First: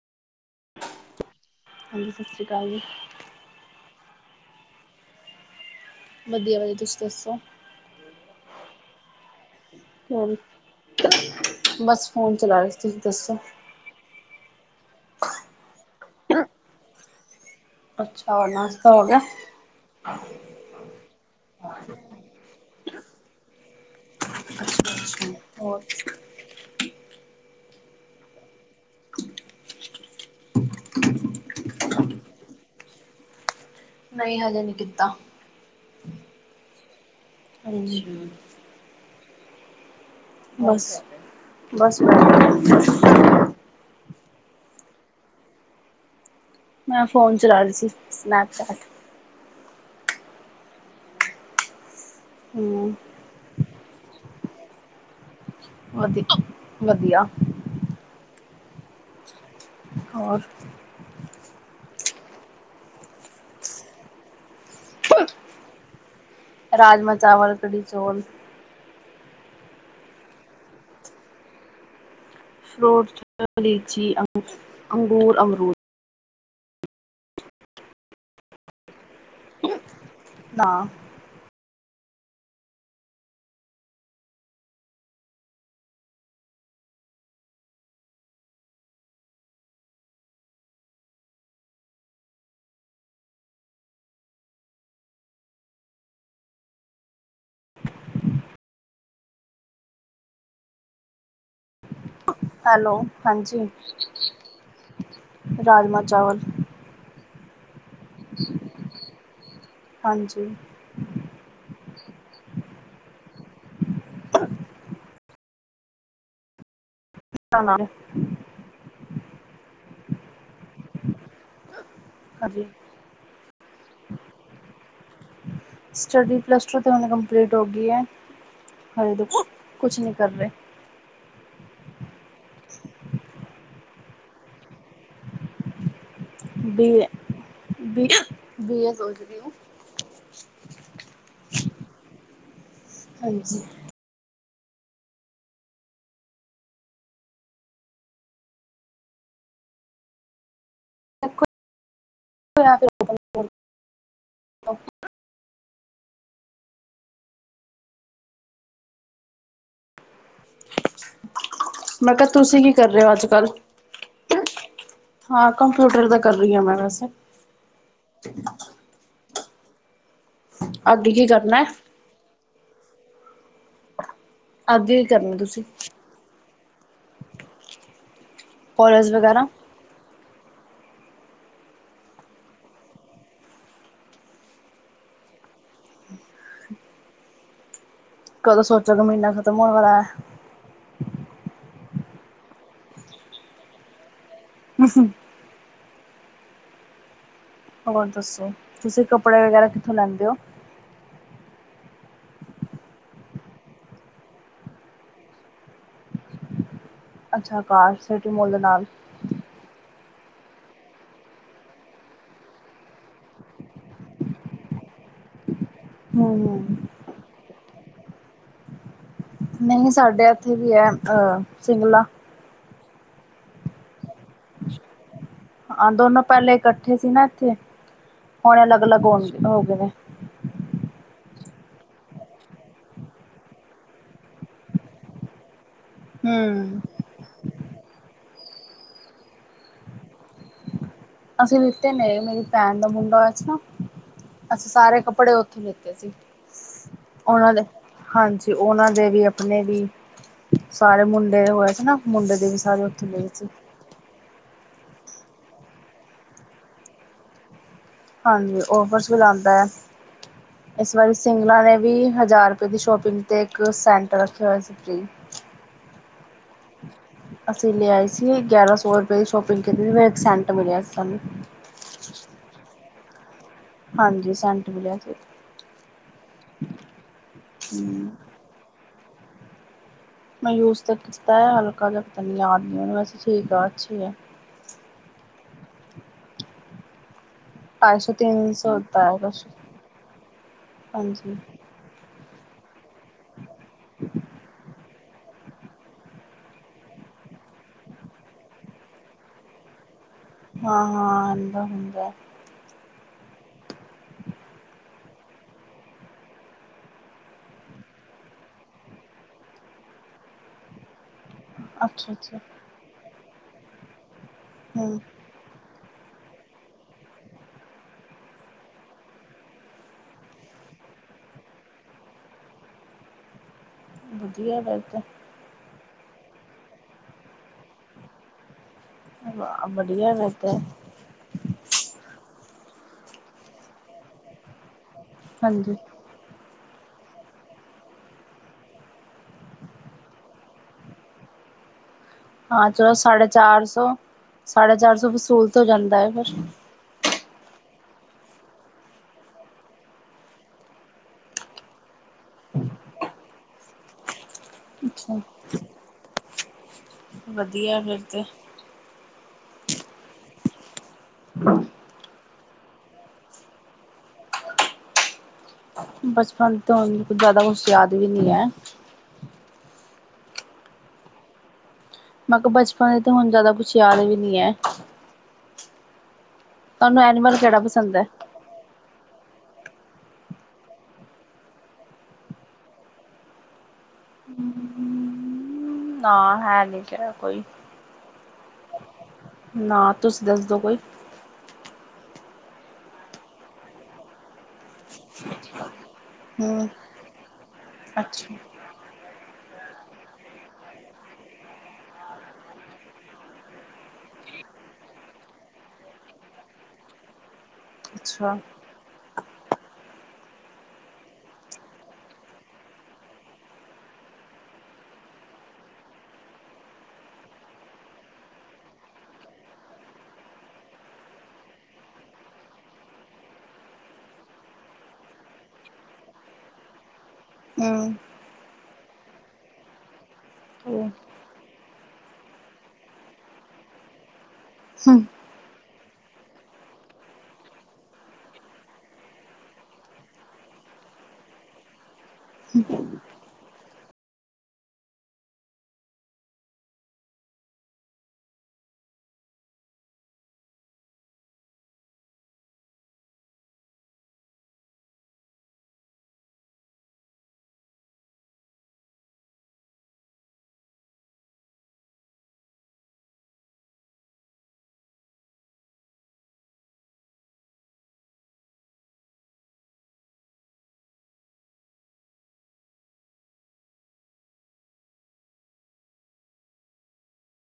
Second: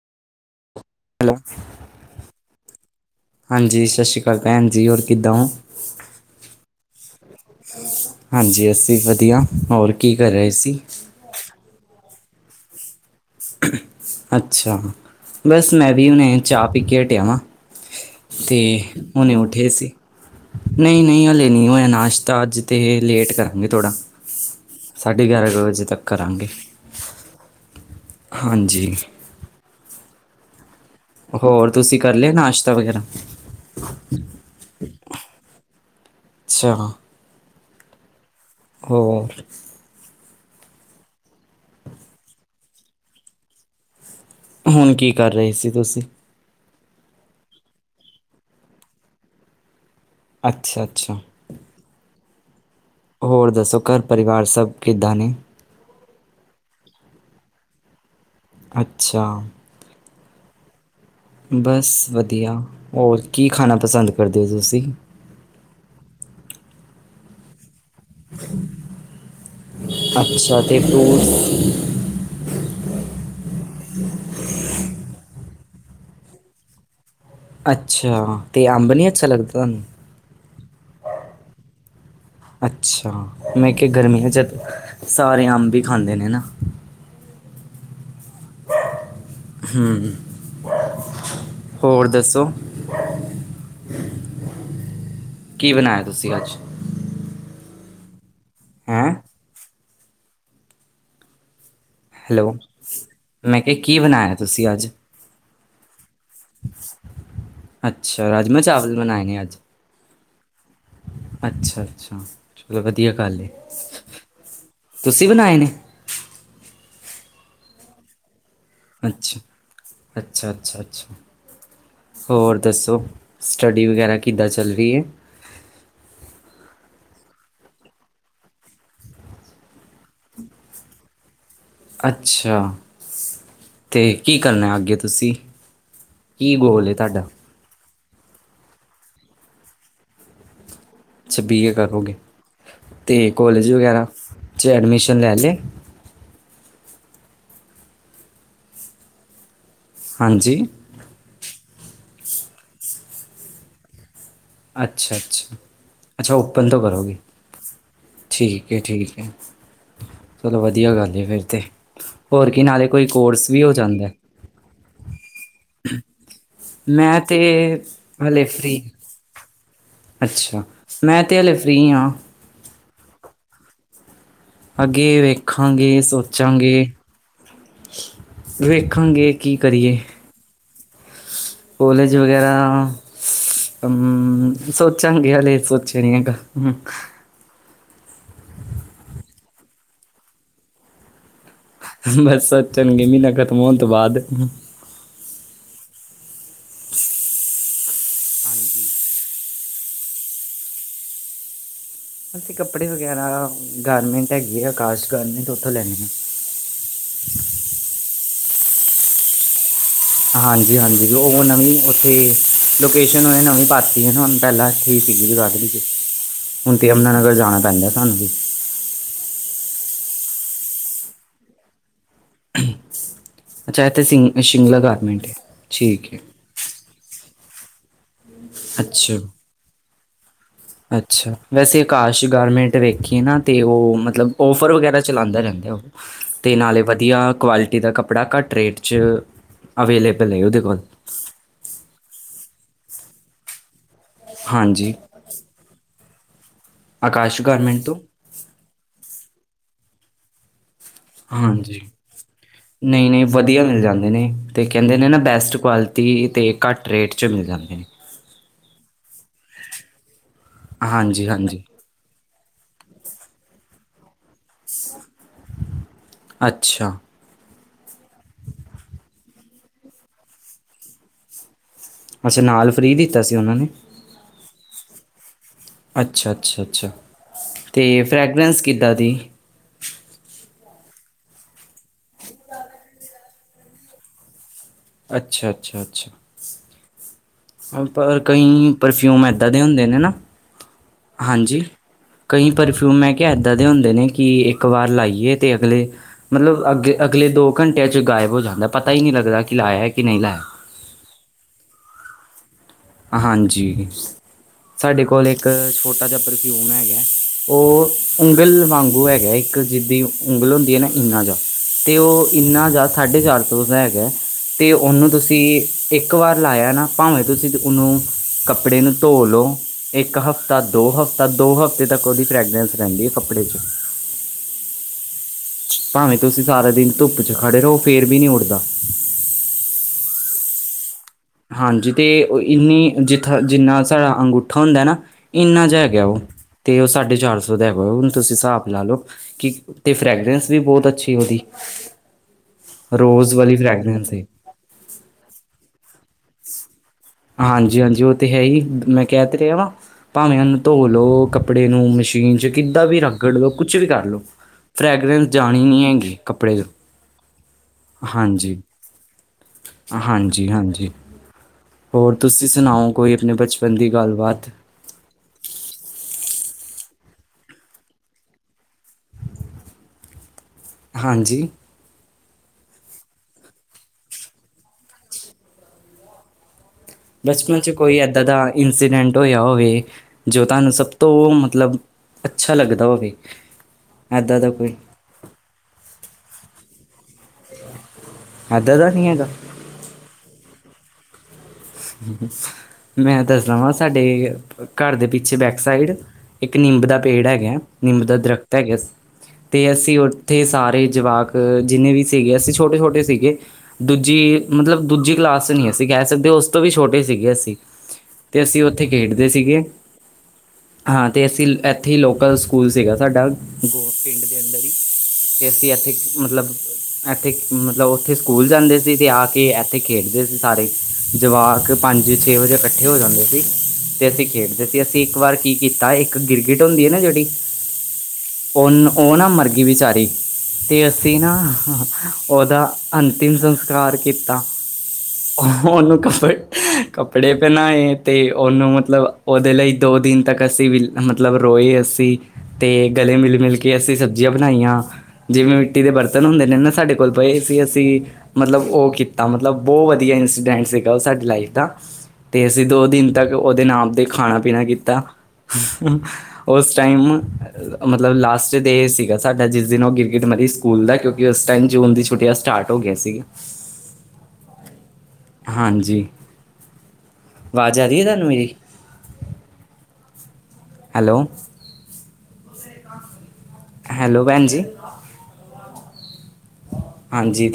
Hello ਹਾਂਜੀ, ਸਤਿ ਸ੍ਰੀ ਅਕਾਲ ਜੀ। ਹਾਂਜੀ, ਸਤਿ ਸ਼੍ਰੀ ਅਕਾਲ ਭੈਣ ਜੀ, ਹੋਰ ਕਿੱਦਾਂ ਹੋ? ਵਧੀਆ- ਵਧੀਆ ਤੁਸੀਂ ਦੱਸੋ? ਹਾਂਜੀ, ਅਸੀਂ ਵਧੀਆ। ਹੋਰ ਕੀ ਕਰ ਰਹੇ ਸੀ ਬਸ ਫੋਨ ਚਲਾ ਰਹੇ, ਤੁਸੀਂ ਦੱਸੋ? ਅੱਛਾ, ਬਸ ਮੈਂ ਵੀ ਹੁਣੇ ਚਾਹ ਪੀ ਕੇ ਹਟਿਆ ਵਾਂ। ਅੱਛਾ ਹੋਰ ਤੇ ਨਾਸ਼ਤਾ ਹੋ ਗਿਆ? ਹੁਣੇ ਉਠਿਆ ਹੀ ਸੀ। ਨਹੀਂ -ਨਹੀਂ ਹਲੇੇ ਨਹੀਂ ਹੋਇਆ ਨਾਸ਼ਤਾ ਅੱਜ ਤਾਂ ਲੇਟ ਕਰਾਂਗੇ ਥੋੜ੍ਹਾ। ਸਾਢੇ ਗਿਆਰਾਂ ਕੁ ਹੋਰ ਵਜੇ ਤੱਕ ਕਰਾਂਗੇ। ਹਾਂਜੀ। ਹੋਰ ਤੁਸੀਂ ਕਰ ਲਿਆ ਨਾਸ਼ਤਾ ਵਗੈਰਾ? ਨਹੀਂ ਹਜੇ ਨਹੀਂ ਕੀਤਾ। ਅੱਛਾ। ਹਾਂਜੀ। ਹੋਰ? ਬਸ- ਬਸ ਵਧੀਆ। ਹੁਣ ਕੀ ਕਰ ਰਹੇ ਸੀ ਤੁਸੀਂ? ਮੈਂ ਫੋਨ ਚਲਾ ਰਹੀ ਸੀ ਸਨੈਪਚੈਟ। ਅੱਛਾ- ਅੱਛਾ। ਹੂੰ। ਹੋਰ ਦੱਸੋ ਘਰ ਪਰਿਵਾਰ ਸਭ ਕਿੱਦਾਂ ਨੇ? ਵਧੀ ਵਧੀਆ। ਅੱਛਾ। ਹੋਰ? ਬਸ ਵਧੀਆ, ਹੋਰ ਕੀ ਖਾਣਾ ਪਸੰਦ ਕਰਦੇ ਹੋ ਤੁਸੀਂ? ਰਾਜਮ ਚਾਵਲ, ਕੜੀ ਚੌਲ। ਅੱਛਾ ਤੇ ਪੋਸ। ਫਰੂਟਚ, ਲੀਚੀ, ਅੰਕ ਅੰਗੂਰ, ਅੰਮਰੂਦ। ਅੱਛਾ ਤੇ ਅੰਬ ਅੱਛਾ ਨੀ ਲੱਗਦਾ ਤੁਹਾਨੂੰ? ਨਾ। ਅੱਛਾ, ਮੈਂ ਕਿਹਾ ਗਰਮੀਆਂ ਹਾਜਤ ਸਾਰੇ ਅੰਬ ਵੀ ਖਾਂਦੇ ਨੇ ਨਾ। ਹੂੰ, ਹੋਰ ਦੱਸੋ? ਕੀ ਬਣਾਇਆ ਤੁਸੀ ਅੱਜ? ਹੂੰ ਹੈਲੋ, ਮੈਂ ਕਿਹਾ ਕੀ ਬਣਾਇਆ ਤੁਸੀਂ ਅੱਜ? ਰਾਜਮਾ-ਚਾਵਲ। ਅੱਛਾ, ਰਾਜਮਾ-ਚਾਵਲ ਬਣਾਏ ਨੇ ਅੱਜ? ਹਾਂਜੀ। ਅੱਛਾ-ਅੱਛਾ, ਚਲੋ ਵਧੀਆ ਗੱਲ ਏ। [inaudible] ਤੁਸੀਂ ਬਣਾਏ ਨੇ? [unintelligible] ਣਾ। ਅੱਛਾ, ਅੱਛਾ-ਅੱਛਾ। ਅੱਛਾ, ਹੋਰ ਦੱਸੋ, ਸਟੱਡੀ ਵਗੈਰਾ ਕਿੱਦਾਂ ਚੱਲ ਰਹੀ ਏ? ਸਟੱਡੀ ਪਲੱਸ ਟੂ ਤੇ, ਹੁਣ ਕੰਪਲੀਟ ਹੋਗੀ ਐ। ਹਰੇ ਤੇ, ਕੁਛ ਨਹੀਂ ਕਰ ਰਹੇ। ਅੱਛਾ, ਤੇ ਕੀ ਕਰਨਾ ਅੱਗੇ ਤੁਸੀ? ਬੀਏ, ਬੀਏ ਸੋਚ ਰੀ [unintelligible] ਅੱਛਾ, ਬੀਏ ਕਰੋਗੇ ਤੇ ਹਾਂਜੀ ਕੋਲੇਜ ਵਗੈਰਾ'ਚ ਐਡਮਿਸ਼ਨ ਲੈ ਲਏ। ਹਾਂਜੀ। [unintelligible] ਅੱਛਾ-ਅੱਛਾ, ਅੱਛਾ, ਓਪਨ ਤੋਂ ਕਰੋਗੇ? ਠੀਕ ਏ, ਠੀਕ ਏ, ਚਲੋ ਵ ਵਧੀਆ ਗੱਲ ਏ ਫਿਰ ਤੇ, ਮੈਂ ਕਿਹਾ ਹੋਰ ਤੁਸੀਂ ਕੀ ਨਾਲੇ ਕਰ ਰਹੇ ਕੋਈ ਹੋ ਅੱਜ ਕੱਲ ਕੋਰਸ ਵੀ ਹੋ ਜਾਂਦੈ। ਹਾਂ, ਕੰਪਿਊਟਰ ਦਾ ਕਰ ਰਹੀ ਹਾਂ ਮੈਂ ਵੈਸੇ ਮੈਂ ਤੇ, ਹਲੇੇ ਫ੍ਰੀ। ਅੱਛਾ, ਅੱਗੇ ਮੈਂ ਕੀ ਤੇ ਹਲੇੇ ਕਰਨਾ ਹੈ ਫ੍ਰੀ ਆ। ਕੀ ਅੱਗੇ ਕਰਨਾ ਤੁਸੀਂ ਵੇਖਾਂਗੇ, ਸੋ ਚਾਂਗੇ, ਕੋਲਜ ਵੇਖਾਂਗੇ ਵਗੈਰਾ ਕੀ ਕਰੀਏ? ਕੌਲੇਜ ਵਗੈਰਾ। ਹੂੰ, ਸੋਚਾਂਗੇ ਹਾਲੇ, ਸੋਚਿਆ ਨੀ ਹੈਗਾ। ਕਦੋਂ ਸੋਚੋਗੇ? ਮਹੀਨਾ ਖ਼ਤਮ ਹੋਣ ਵਾਲਾ ਐ। ਬਸ ਸੋਚਣਗੇ, ਮਹੀਨਾ ਖਤਮ ਹੋਣ ਤੋਂ ਬਾਅਦ। ਹੂੰ, ਹੂੰ। ਹੋਰ ਦੱਸੋ, ਤੁਸੀਂ ਕੱਪੜੇ ਵਗੈਰਾ ਕਿੱਥੋਂ ਲੈਂਦੇ ਓ? ਅਸੀਂ ਕੱਪੜੇ ਵਗੈਰਾ ਗਾਰਮੈਂਟ ਹੈਗੀ ਆ, ਆਕਾਸ਼ ਗਾਰਮੈਂਟ ਉੱਥੋਂ ਲੈਂਨੇ ਆ। ਅੱਛਾ, ਅਕਾਸ਼ ਸਿਟੀ ਮੋਲ ਦੇ ਨਾਲ। ਹਾਂਜੀ-ਹਾਂਜੀ, ਉਹ ਨਵੀਂ ਉੱਥੇ ਲੋਕੇਸ਼ਨ, ਉਹਨੇ ਨਵੀਂ ਪਾਤੀ ਹੈ ਹੁਨ ਪਹਿਲਾ ਠੀਕ [unintelligible] ਜਗਾਧਰੀ ਤੇ। ਹੂੰ, ਹੂੰ। ਯਮੁਨਾ ਨਗਰ ਜਾਣਾ ਪੈਂਦਾ ਸਾਨੂੰ ਵੀ। ਨਹੀਂ ਸਾਡੇ ਇੱਥੇ ਵੀ ਐ, ਸਿੰਗਲਾ‌। ਅੱਛਾ ਇਥੇ, ਸਿੰ ਸ਼ਿਗਲਾ ਗਾਰਮੈਂਟ ਏ? ਹਾਂ, ਦੋਨੋ ਪਹਿਲੇ ਇਕੱਠੇ ਸੀ ਨਾ ਇੱਥੇ, ਹੁਣ ਅਲੱਗ-ਅਲੱਗ ਹੋ, ਅੱਛਾ ਹੋਗੇ ਨੇ। [inaudible] ਅੱਛਾ, ਵੈਸੇ ਆਕਾਸ਼ ਗਾਰਮੈਂਟ ਵੇਖੀਏ ਨਾ ਤੇ, ਉਹ ਮਤਲਬ ਓਫਰ ਵਗੈਰਾ ਚਲਾਂਦੇ ਰਹਿੰਦਾ ਉਹ। ਤੇ ਹੂੰ ਨਾਲੇ ਵਧੀਆ, ਕੁਆਲਿਟੀ ਦਾ ਕੱਪੜ। ਕੱਪੜਾ ਘੱਟ ਰੇਟ, 'ਚ ਅਵੇਲੇਬਲ ਹੈ ਉਹਦੇ ਕੋਲ। ਅਸੀਂ ਲਿੱਤੇ ਨੇ ਮੇਰੀ ਭੈਣ ਦਾ ਮੁੰਡਾ ਹੋਇਆ ਸੀ, ਨਾ ਅਸੀਂ ਹਾਂਜੀ ਸਾਰੇ ਕੱਪੜੇ। ਓਥੋਂ ਲਿਤੇ ਸੀ ਆਕਾਸ਼ ਉਹਨਾਂ ਦੇ ਗਾਰਮੈਂਟ ਤੋਂ ਹਾਂਜੀ ਉਹਨਾਂ ਦੇ ਵੀ ਆਪਣੇ ਵੀ। ਸਾਰੇ ਮੁੰਡੇ ਹੋਏ ਹਾਂਜੀ ਸੀ ਨਾ ਮੁੰਡੇ ਦੇ, ਵੀ ਸਾਰੇ ਉੱਥੇ ਨਹੀਂ ਨਹੀਂ ਲਏ ਸੀ। ਵਧੀਆ ਮਿਲ ਜਾਂਦੇ ਨੇ। ਅਤੇ ਕਹਿੰਦੇ ਨੇ ਨਾ ਬੈਸਟ, ਕੁਆਲਿਟੀ ਅਤੇ ਘੱਟ ਰੇਟ 'ਚ ਮਿਲ ਜਾਂਦੇ ਨੇ। ਹਾਂਜੀ ਔਫਰਸ ਵੀ ਲਾਂਦਾ ਹੈ, ਇਸ ਵਾਰੀ ਹਾਂਜੀ ਸਿੰਗਲਾ ਹਾਂਜੀ ਨੇ ਵੀ ਹਜ਼ਾਰ। ਦੀ ਸ਼ੋਪਿੰਗ ਤੇ ਇੱਕ ਸੈਂਟਰ ਰੱਖਿਆ, ਹੋਇਆ ਸੀ ਫਰੀ। ਅੱਛਾ। ਅਸੀਂ ਲੈ ਆਏ ਸੀ ਗਿਆਰਾਂ ਸੌ ਰੁਪਏ ਦੀ ਸ਼ੋਪਿੰਗ ਕੀਤੀ ਸੀ, ਫ ਇੱਕ ਸੈਂਟ ਮਿਲਿਆ ਸੀ ਸਾਨੂੰ। ਅੱਛਾ ਨਾਲ ਫਰੀ ਦਿੱਤਾ ਸੀ ਉਹਨਾਂ ਨੇ। ਹਾਂਜੀ, ਸੈਂਟ ਵੀ ਲਿਆ ਸੀ। ਅੱਛਾ- ਅੱਛਾ, ਅੱਛਾ ਤੇ ਫਰੈਗਰੈਂਸ ਕਿੱਦਾਂ ਦੀ। ਮੈਂ ਯੂਜ ਤਾਂ ਕੀਤਾ ਹੈ ਹਲਕਾ ਜੇਆ ਪਤਾ ਨਹੀਂ ਯਾਦ ਨਹੀਂ, ਗ੍ਹਮਨੂੰ ਵੈਸੇ ਠੀਕ ਆ ਅੱਛੀ ਹੈ। ਅੱਛਾ ਅੱਛਾ ਅੱਛਾ ਪਰ ਕਈ ਪਰਫਿਊਮ ਏਦਾਂ ਦੇ ਹੁੰਦੇ ਨੇ ਨਾ ਹਾਂਜੀ ਕਈ ਪਰਫਿਊਮ ਹੈ ਕਿਹਾ ਇੱਦਾਂ ਦੇ ਹੁੰਦੇ ਨੇ ਕਿ ਇੱਕ ਵਾਰ ਲਾਈਏ ਅਤੇ ਅਗਲੇ ਮਤਲਬ ਅੱਗੇ ਅਗਲੇ ਦੋ ਘੰਟਿਆਂ 'ਚ ਗਾਇਬ ਹੋ ਜਾਂਦਾ ਪਤਾ ਹੀ ਨਹੀਂ ਲੱਗਦਾ ਕਿ ਲਾਇਆ ਕਿ ਨਹੀਂ ਲਾਇਆ ਹਾਂ ਹਾਂ ਹੁੰਦਾ ਹਾਂਜੀ ਸਾਡੇ ਕੋਲ ਇੱਕ ਛੋਟਾ ਜਿਹਾ ਪਰਫਿਊਮ ਹੈਗਾ ਉਹ ਉਂਗਲ ਵਾਂਗੂ ਹੈਗਾ ਇੱਕ ਜਿਦੀ ਉਂਗਲ ਹੁੰ ਦੀ ਹੈ ਨਾ ਇੰਨਾ ਜ਼ਿਆ ਅਤੇ ਅੱਛਾ ਉਹ ਅੱਛਾ ਇੰਨਾ ਜ਼ਿਆਦਾ ਸਾਢੇ ਚਾਰ ਸੌ ਦਾ ਹੈਗਾ ਤੇ ਹੂੰ ਉਹਨੂੰ ਤੁਸੀਂ ਤੁਸੀਂ ਇੱਕ ਵਾਰ ਲਾਇਆ ਨਾ ਭਾਵੇਂ ਤੁਸੀਂ ਉਹਨੂੰ ਕੱਪੜੇ ਨੂੰ ਧੋ ਲਉ ਇੱਕ ਹਫਤਾ ਦੋ ਹਫਤਾ ਦੋ ਹਫਤੇ ਤੱਕ ਉਹਦੀ ਫਰੈਗਰੈਂਸ ਰਹਿੰਦੀ ਹੈ ਕੱਪੜੇ 'ਚ ਵਧੀਆ ਬਤ ਭਾਵੇਂ ਤੁਸੀਂ ਸਾਰਾ ਦਿਨ ਧੁੱਪ ਚ ਖੜੇ ਰਹੋ ਫੇਰ ਵੀ ਨਹੀਂ ਉੱਡਦਾ ਬੜੀਆਂ ਵ ਤੇ ਹਾਂਜੀ ਤੇ ਇਨੀ ਜਿੱਥੇ ਜਿੰਨਾ ਸਾਡਾ ਅੰਗੂਠਾ ਹੁੰਦਾ ਨਾ ਇੰਨਾ ਹਾਂਜੀ ਜੇਹਾ ਹੈਗਾ ਉਹ ਤੇ ਉਹ ਸਾਢੇ ਚਾਰ ਸੌ ਦਾ ਹੈਗਾ ਹਣ ਤੁਸੀਂ ਹਿਸਾਬ ਲਾ ਲਓ ਕਿ ਤੇ ਫਰੈਗਰੈਂਸ ਵੀ ਬੋਤ ਅੱਛੀ ਓਦੀ ਰੋਜ਼ ਵਾਲੀ ਫਰੈਗਰੈਂਸ ਸਾਢਾ ਚਾਰ ਸੌ ਵਸੂਲ ਤੋਂ ਜਾਂਦਾ ਹੈ ਫਿਰ ਹਾਂਜੀ ਹਾਂਜੀ ਉਹ ਤੇ ਹੈ ਹੀ ਮੈਂ ਕਹਿ ਤੇ ਰਿਹਾ ਵਾਂ ਭਾਵੇਂ ਉਹਨੂੰ ਧੋ ਲਓ ਕੱਪੜੇ ਨੂੰ ਮਸ਼ੀਨ ਚ ਕਿੱਦਾਂ ਵੀ ਰਗੜ ਲਓ ਕੁਛ ਵੀ ਕਰ ਲਉ ਅੱਛਾ ਫਰੈਗਰੈਂਸ ਜਾਣੀ ਨਹੀਂ ਹੈਗੀ ਕੱਪੜੇ ਤੋਂ ਵਧੀਆਫੇ ਹਾਂਜੀ ਹਾਂਜੀ ਹਾਂਜੀ ਹੋਰ ਤੁਸੀਂ ਸੁਣਾਓ ਕੋਈ ਆਪਣੇ ਬਚਪਨ ਦੀ ਗੱਲਬਾਤ ਬਚਪਨ ਤੋਂਨੂੰ ਜ਼ਿਆਦਾ ਕੁਛ ਯਾਦ ਵੀ ਨੀ ਹੈ ਹਾਂਜੀ ਮੈਂ ਕਿਹਾ ਬਚਪਨ ਦੇ ਤਾਂ ਹੁਣ ਜ਼ਿਆਦਾ ਕੁਛ ਯਾਦ ਵੀ ਨੀ ਹੈ ਤੁਹਾਨੂੰ ਐਨੀਮਲ ਕਿਹੜਾ ਬਚਪਨ 'ਚ ਪਸੰਦ ਕੋਈ ਹੈ ਇੱਦਾਂ ਦਾ ਇੰਸੀਡੈਂਟ ਹੋਇਆ ਹੋਵੇ ਜੋ ਤੁਹਾਨੂੰ ਸਭ ਤੋਂ ਮਤਲਬ ਅੱਛਾ ਲੱਗਦਾ ਓਵੀ, ਏਦਾਂ ਦਾ ਕੋਈ। ਨਾ ਹੈਨੀ ਕਿਹਾ ਕੋਈ। ਏਦਰ ਦਾ ਨੀਂ ਹੈਗਾ? ਨਾਂ, ਤੁਸੀਂ ਦੱਸਦੋ ਕੋਈ? ਮੈਂ ਦੱਸਦਾ ਵਾਂ, ਸਾਡੇ ਘਰ ਦੇ ਪਿੱਛੇ ਬੈਕ ਸਾਈਡ ਇੱਕ ਹਮ ਨਿੰਬ ਦਾ ਪੇੜ ਹੈਗਾ, ਨਿੰਬ ਦਾ ਅੱਛਾ ਦਰਖਤ ਹੈਗਾ। ਤੇ ਅਸੀਂ ਓਥੇ ਸਾਰੇ ਜਵਾਕ ਜਿੰਨੇ ਵੀ ਸੀਗੇ, ਅਸੀਂ ਛੋਟੇ-ਛੋਟੇ ਸੀਗੇ। ਦੂਜੀ ਮਤਲਬ ਦੂਜੀ ਕਲਾਸ ਨਈਂ ਅਸੀਂ ਕੈ ਸਕਦੇ, ਤੇ ਉਸ ਤੋਂ ਵੀ ਛੋਟੇ ਸੀਗੇ ਅਸੀਂ ਅੱਛਾ ਤੇ ਅਸੀਂ ਓਥੇ ਖੇਡਦੇ ਸੀਗੇ। ਹਾਂ, ਤੇ ਅਸੀਂ ਏਥੇ ਹੀ ਲੋਕਲ ਸਕੂਲ ਸੀਗਾ ਸਾਡਾ, ਗੋਲ ਗੇਟ ਦੇ ਅੰਦਰ ਹੀ। ਕਤੇ ਅਸੀਂ ਏਥੇ ਮਤਲਬ ਏਥੇ ਮਤਲਬ ਓਥੇ ਸਕੂਲ ਜਾਂਦੇ ਸੀ, ਤੇ ਆ ਕੇ ਏਥੇ ਖੇਡਦੇ ਸੀ ਸਾਰੇ। ਜਵਾਕ ਪੰਜ-ਛੇ ਵਜੇ ਕੱਠੇ ਹੋ ਜਾਂਦੇ ਸੀ। ਤੇ ਅਸੀਂ ਖੇਡਦੇ ਸੀ। ਅਸੀਂ ਇੱਕ ਵਾਰ ਕੀ ਕੀਤਾ ਏਕ ਗਿਰਗਿਟ ਹੁੰਦੀ ਏ ਨਾ ਜੇੜੀ ਹੁੰ। ਓਨਾ ਓਨਾ ਮਰਗੀ ਵਿਚਾਰੀ। ਤੇ ਹਮ ਅਸੀਂ ਨਾ ਓਦਾ ਅੰਤਿਮ ਸੰਸਕਾਰ ਕੀਤਾ। ਹੁੰ। ਓਹਨੂੰ ਕੱਪੜ ਕੱਪੜੇ ਪੈਨਾਏ ਤੇ ਓਨੂੰ ਮਤਲਬ ਓਦੇ ਲਈ ਦੋ ਦਿਨ ਤੱਕਤ ਅਸੀਂ ਵੀ ਮਤਲਬ ਰੋਏ ਅਸੀਂ, ਤੇ ਗਲੇ ਮਿਲ-ਮਿਲ ਕੇ ਅਸੀ ਸਬਜ਼ੀਆਂ ਬਣਾਈਆਂ‌। ਜਿਵੇਂ ਮਿੱਟੀ ਦੇ ਬਰਤਨ ਹੁੰਦੇ ਨੇ ਨਾ ਸਾਡੇ ਕੋਲ ਪਏ ਸੀ ਅਸੀਂ ਮਤਲਬ ਔ ਕੀਤਾ, ਮਤਲਬ ਬਓ ਵਦੀਆ ਇੰਸੀਡੈਂਟ ਸੀਗਾ ਓ ਸਾਡੀ ਲਾਈਫ ਦਾ। ਤੇ ਅਸੀਂ ਦੋ ਦਿਨ ਤੱਕ ਓਦੇ ਨਾਮ ਤੇ ਖਾਣਾ-ਪੀਣਾ ਕੀਤਾ। ਓਸ ਟਾਈਮ ਮਤਲਬ ਲਾਸਟ ਡੇ ਸੀਗਾ ਸਾਡਾ, ਜਿਸ ਦਿਨ ਓ ਗਿਰਗਿਟ ਮਰੀ ਸਕੂਲ ਦਾ, ਕਿਉਂਕਿ ਓਸ ਟਾਈਮ ਜੂਨ ਦੀ ਛੁੱਟੀਆਂ ਸਟਾਰਟ ਹੋ ਗਿਆਂ ਸੀ। ਹਾਂਜੀ, ਆਵਾਜ ਆ ਰੀਐ ਤਾਂਨੂੰ ਮੇਰੀ? ਹੈਲੋ। ਹੈਲੋ ਪੈਨ ਜੀ, ਹਾਂਜੀ।